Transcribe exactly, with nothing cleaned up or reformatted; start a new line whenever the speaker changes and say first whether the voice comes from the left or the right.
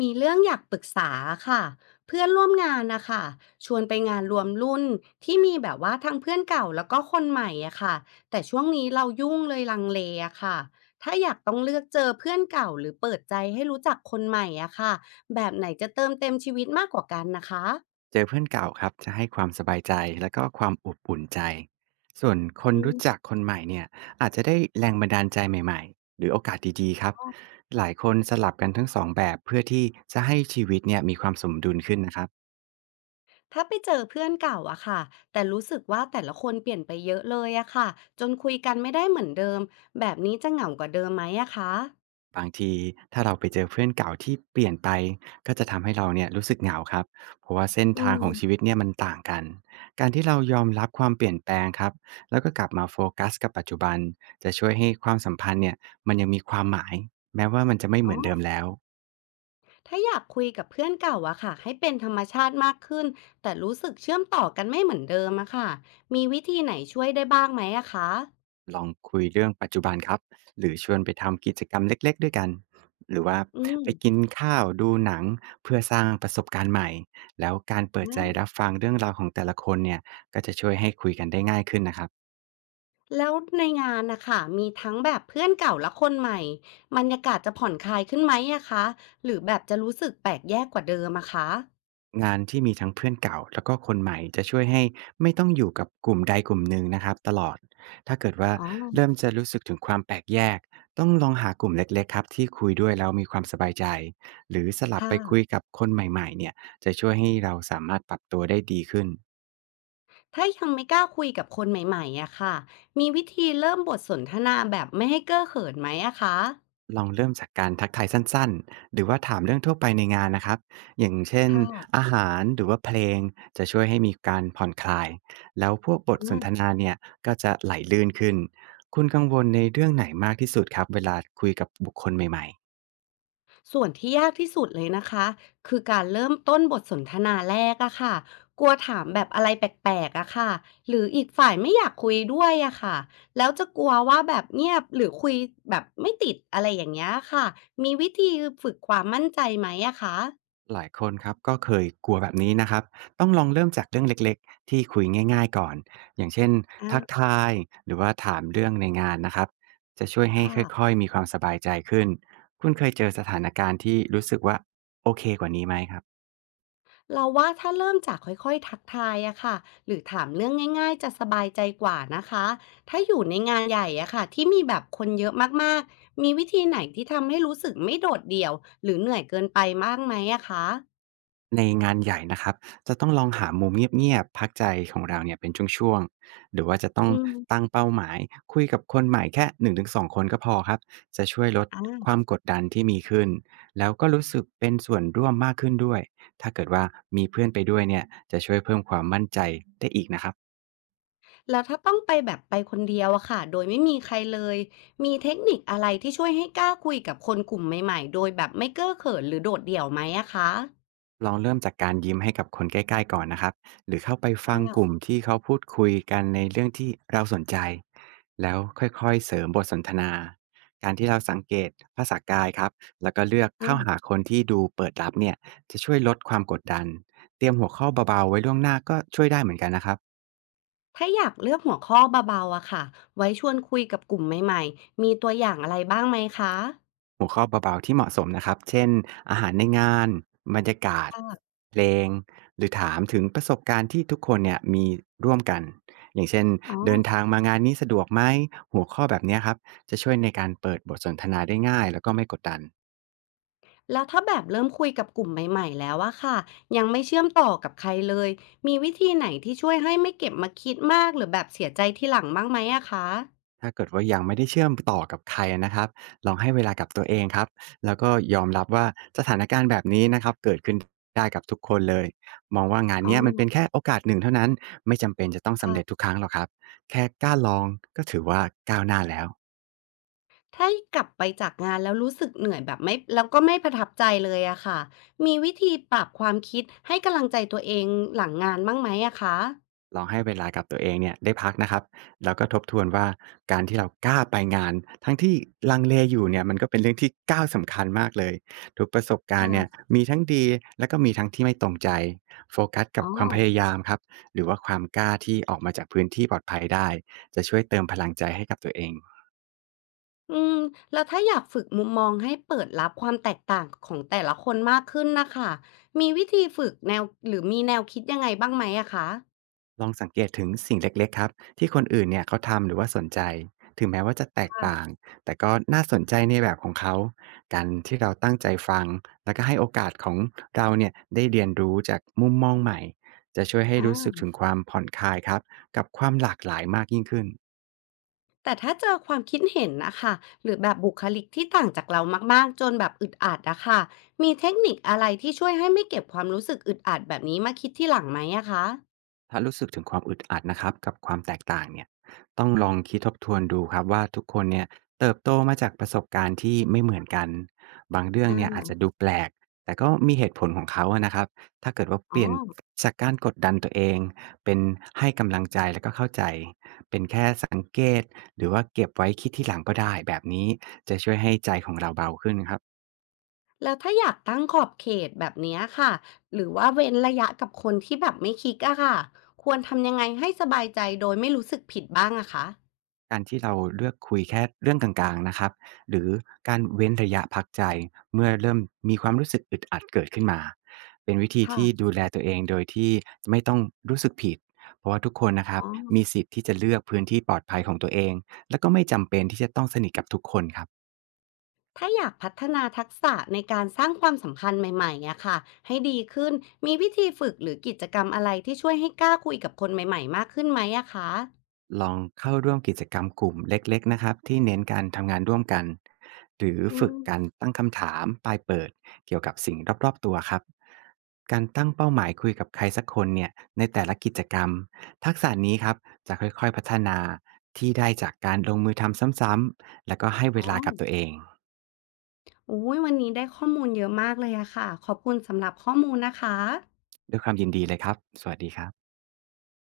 left: มีเรื่องอยากปรึกษาค่ะเพื่อนร่วมงานนะคะชวนไปงานรวมรุ่นที่มีแบบว่าทั้งเพื่อนเก่าแล้วก็คนใหม่อะค่ะแต่ช่วงนี้เรายุ่งเลยลังเลอะค่ะถ้าอยากต้องเลือกเจอเพื่อนเก่าหรือเปิดใจให้รู้จักคนใหม่อะค่ะแบบไหนจะเติมเต็มชีวิตมากกว่ากันนะคะ
right: เจอเพื่อนเก่าครับจะให้ความสบายใจแล้วก็ความอบอุ่นใจส่วนคน
left: อืม
right: รู้จักคนใหม่เนี่ยอาจจะได้แรงบันดาลใจใหม่ๆหรือโอกาสดีๆครับหลายคนสลับกันทั้งสองแบบเพื่อที่จะให้ชีวิตเนี่ยมีความสมดุลขึ้นนะครับ
left: ถ้าไปเจอเพื่อนเก่าอะค่ะแต่รู้สึกว่าแต่ละคนเปลี่ยนไปเยอะเลยอะค่ะจนคุยกันไม่ได้เหมือนเดิมแบบนี้จะเหงากว่าเดิมไหมอะคะ
right: บางทีถ้าเราไปเจอเพื่อนเก่าที่เปลี่ยนไปก็จะทำให้เราเนี่ยรู้สึกเหงาครับเพราะว่าเส้น
left: อื
right: ทางของชี
left: ม
right: วิตเนี่ยมันต่างกันการที่เรายอมรับความเปลี่ยนแปลงครับแล้วก็กลับมาโฟกัสกับปัจจุบันจะช่วยให้ความสัมพันธ์เนี่ยมันยังมีความหมายแม้ว่ามันจะไม่เห
left: อ๋
right: มื
left: อ
right: อนเดิมแล้ว
left: ถ้าอยากคุยกับเพื่อนเก่าอะค่ะให้เป็นธรรมชาติมากขึ้นแต่รู้สึกเชื่อมต่อกันไม่เหมือนเดิมอะค่ะมีวิธีไหนช่วยได้บ้างไหมอะคะ
right: ลองคุยเรื่องปัจจุบันครับหรือชวนไปทำกิจกรรมเล็กๆด้วยกันหรือว่า
left: อืม
right: ไปกินข้าวดูหนังเพื่อสร้างประสบการณ์ใหม่แล้วการเปิดใจ
left: อ่า
right: รับฟังเรื่องราวของแต่ละคนเนี่ยก็จะช่วยให้คุยกันได้ง่ายขึ้นนะครับ
left: แล้วในงานนะคะมีทั้งแบบเพื่อนเก่าและคนใหม่บรรยากาศจะผ่อนคลายขึ้นไหมอะคะหรือแบบจะรู้สึกแปลกแยกกว่าเดิมอะคะ
right: งานที่มีทั้งเพื่อนเก่าแล้วก็คนใหม่จะช่วยให้ไม่ต้องอยู่กับกลุ่มใดกลุ่มหนึ่งนะครับตลอดถ้าเกิดว่า
left: อ๋อ
right: เริ่มจะรู้สึกถึงความแปลกแยกต้องลองหากลุ่มเล็กๆครับที่คุยด้วยแล้วมีความสบายใจหรือสลับ
left: ค่ะ
right: ไปคุยกับคนใหม่ๆเนี่ยจะช่วยให้เราสามารถปรับตัวได้ดีขึ้น
left: ถ้ายังไม่กล้าคุยกับคนใหม่ๆอะค่ะมีวิธีเริ่มบทสนทนาแบบไม่ให้เก้อเขินไหมอะคะ
right: ลองเริ่มจากการทักทายสั้นๆ หรือว่าถามเรื่องทั่วไปในงานนะครับ อย่างเช่น
left: ค่
right: อาหารหรือว่าเพลงจะช่วยให้มีการผ่อนคลาย แล้วพวกบทส
left: ะ
right: นทนาเนี่ยก็จะไหลลื่นขึ้น คุณกังวลในเรื่องไหนมากที่สุดครับเวลาคุยกับบุคคลใหม่ๆ
left: ส่วนที่ยากที่สุดเลยนะคะคือการเริ่มต้นบทสนทนาแรกอะค่ะกลัวถามแบบอะไรแปลกๆอะค่ะหรืออีกฝ่ายไม่อยากคุยด้วยอะค่ะแล้วจะกลัวว่าแบบเงียบหรือคุยแบบไม่ติดอะไรอย่างเงี้ยค่ะมีวิธีฝึกความมั่นใจไหมอะคะ
right: หลายคนครับก็เคยกลัวแบบนี้นะครับต้องลองเริ่มจากเรื่องเล็กๆที่คุยง่ายๆก่อนอย่างเช่นทัก
left: อ่า
right: ทายหรือว่าถามเรื่องในงานนะครับจะช่วยให้
left: ค่ะ
right: ค่อยๆมีความสบายใจขึ้นคุณเคยเจอสถานการณ์ที่รู้สึกว่าโอเคกว่านี้ไหมครับ
left: เราว่าถ้าเริ่มจากค่อยๆทักทายอะค่ะหรือถามเรื่องง่ายๆจะสบายใจกว่านะคะถ้าอยู่ในงานใหญ่อะค่ะที่มีแบบคนเยอะมากๆมีวิธีไหนที่ทำให้รู้สึกไม่โดดเดี่ยวหรือเหนื่อยเกินไปบ้างไหมอะคะ
right: ในงานใหญ่นะครับจะต้องลองหามุมเงียบๆพักใจของเราเนี่ยเป็นช่วงๆหรือว่าจะต้อง
left: อื
right: ตั้ง
left: ม
right: เป้าหมายคุยกับคนใหม่แค่หนึ่งถึงสองคนก็พอครับจะช่วยลดค
left: อ่า
right: วามกดดันที่มีขึ้นแล้วก็รู้สึกเป็นส่วนร่วมมากขึ้นด้วยถ้าเกิดว่ามีเพื่อนไปด้วยเนี่ยจะช่วยเพิ่มความมั่นใจได้อีกนะครับ
left: แล้วถ้าต้องไปแบบไปคนเดียวอะค่ะโดยไม่มีใครเลยมีเทคนิคอะไรที่ช่วยให้กล้าคุยกับคนกลุ่มใหม่ๆโดยแบบไม่เก้อเขินหรือโดดเดี่ยวไหมอะคะ
right: ลองเริ่มจากการยิ้มให้กับคนใกล้ๆก่อนนะครับหรือเข้าไปฟังกลุ่
left: ค
right: มที่เขาพูดคุยกันในเรื่องที่เราสนใจ แล้วค่อยๆเสริมบทสนทนา การที่เราสังเกตภาษากายครับแล้วก็เลือกเข้า
left: ่ะ
right: หาคนที่ดูเปิดรับเนี่ยจะช่วยลดความกดดัน เตรียมหัวข้อเบาๆไว้ล่วงหน้าก็ช่วยได้เหมือนกันนะครับ
left: ถ้าอยากเลือกหัวข้อเบาๆอะค่ะ ไว้ชวนคุยกับกลุ่มใหม่ๆ มีตัวอย่างอะไรบ้างไหมคะ
right: หัวข้อเบาๆที่เหมาะสมนะครับ เช่นอาหารในงานบรรยากาศ
left: ค่ะ
right: เพลงหรือถามถึงประสบการณ์ที่ทุกคนเนี่ยมีร่วมกันอย่างเช่น
left: อ๋อ
right: เดินทางมางานนี้สะดวกไหมหัวข้อแบบเนี้ยครับจะช่วยในการเปิดบทสนทนาได้ง่ายแล้วก็ไม่กดดัน
left: แล้วถ้าแบบเริ่มคุยกับกลุ่มใหม่ๆแล้วอะค่ะ ยังไม่เชื่อมต่อกับใครเลย มีวิธีไหนที่ช่วยให้ไม่เก็บมาคิดมากหรือแบบเสียใจทีหลังบ้างไหมอะคะ
right: ถ้าเกิดว่ายังไม่ได้เชื่อมต่อกับใครนะครับลองให้เวลากับตัวเองครับแล้วก็ยอมรับว่าสถานการณ์แบบนี้นะครับเกิดขึ้นได้กับทุกคนเลยมองว่างาน
left: อ๋อ
right: เนี้ยมันเป็นแค่โอกาสหนึ่งเท่านั้นไม่จำเป็นจะต้องสำเร็จ
left: ค่ะ
right: ทุกครั้งหรอกครับแค่กล้าลองก็ถือว่าก้าวหน้าแล้ว
left: ถ้ากลับไปจากงานแล้วรู้สึกเหนื่อยแบบไม่แล้วก็ไม่ประทับใจเลยอะค่ะมีวิธีปรับความคิดให้กำลังใจตัวเองหลังงานบ้างไหมอะคะ
right: ลองให้เวลากับตัวเองเนี่ยได้พักนะครับแล้วก็ทบทวนว่าการที่เรากล้าไปงานทั้งที่ลังเลอยู่เนี่ยมันก็เป็นเรื่องที่ก้าวสำคัญมากเลยทุกประสบการณ์เนี่ย
left: ค่ะ
right: มีทั้งดีแล้วก็มีทั้งที่ไม่ตรงใจโฟกัสกับ
left: อ๋อ
right: ความพยายามครับหรือว่าความกล้าที่ออกมาจากพื้นที่ปลอดภัยได้จะช่วยเติมพลังใจให้กับตัวเอง
left: อืมแล้วถ้าอยากฝึกมุมมองให้เปิดรับความแตกต่างของแต่ละคนมากขึ้นนะคะมีวิธีฝึกแนวหรือมีแนวคิดยังไงบ้างไหมอะคะ
right: ลองสังเกตถึงสิ่งเล็กๆครับที่คนอื่นเนี่ยเขาทำหรือว่าสนใจถึงแม้ว่าจะแตกต่า
left: ค่ะ
right: งแต่ก็น่าสนใจในแบบของเขาการที่เราตั้งใจฟังแล้วก็ให้โอกาสของเราเนี่ยได้เรียนรู้จากมุมมองใหม่จะช่วยให้รู้สึก
left: อา
right: ถึงความผ่อนคลายครับกับความหลากหลายมากยิ่งขึ้น
left: แต่ถ้าเจอความคิดเห็นนะคะหรือแบบบุคลิกที่ต่างจากเรามากๆจนแบบอึดอัดอะค่ะมีเทคนิคอะไรที่ช่วยให้ไม่เก็บความรู้สึกอึดอัดแบบนี้มาคิดทีหลังไหมอะคะ
right: ถ้ารู้สึกถึงความอึดอัดนะครับกับความแตกต่างเนี่ยต้องลองคิดทบทวนดูครับว่าทุกคนเนี่ยเติบโตมาจากประสบการณ์ที่ไม่เหมือนกันบางเรื่อง
left: อา
right: เนี่ยอาจจะดูแปลกแต่ก็มีเหตุผลของเขาอะนะครับถ้าเกิดว่าเป
left: อ๋อ
right: ลี่ยนจากการกดดันตัวเองเป็นให้กำลังใจแล้วก็เข้าใจเป็นแค่สังเกตหรือว่าเก็บไว้คิดที่หลังก็ได้แบบนี้จะช่วยให้ใจของเราเบาขึ้นครับ
left: แล้วถ้าอยากตั้งขอบเขตแบบเนี้ยค่ะหรือว่าเว้นระยะกับคนที่แบบไม่คิกอะค่ะควรทำยังไงให้สบายใจโดยไม่รู้สึกผิดบ้างอะคะ
right: การที่เราเลือกคุยแค่เรื่องกลางๆนะครับหรือการเว้นระยะพักใจเมื่อเริ่มมีความรู้สึกอึดอัดเกิดขึ้นมาเป็นวิธีที่
left: ค่ะ
right: ดูแลตัวเองโดยที่ไม่ต้องรู้สึกผิด เพราะว่าทุกคนนะครับ
left: อ๋อ
right: มีสิทธิ์ที่จะเลือกพื้นที่ปลอดภัยของตัวเอง และก็ไม่จำเป็นที่จะต้องสนิทกับทุกคนครับ
left: ถ้าอยากพัฒนาทักษะในการสร้างความสัมพันธ์ใหม่ๆอะค่ะให้ดีขึ้นมีวิธีฝึกหรือกิจกรรมอะไรที่ช่วยให้กล้าคุยกับคนใหม่ๆมากขึ้นไหมอะคะ
right: ลองเข้าร่วมกิจกรรมกลุ่มเล็กๆนะครับที่เน้นการทำงานร่วมกันหรือ
left: อื
right: ฝึกการ
left: ม
right: ตั้งคำถามปลายเปิดเกี่ยวกับสิ่งรอบๆตัวครับการตั้งเป้าหมายคุยกับใครสักคนเนี่ยในแต่ละกิจกรรมทักษะนี้ครับจะค่อยๆพัฒนาที่ได้จากการลงมือทำซ้ำๆแล้วก็ให้เว
left: อ๋อ
right: ลากับตัวเอง
left: อุ้ยวันนี้ได้ข้อมูลเยอะมากเลยอะค่ะขอบคุณสำหรับข้อมูลนะคะ
right: ด้วยความยินดีเลยครับสวัสดีครับ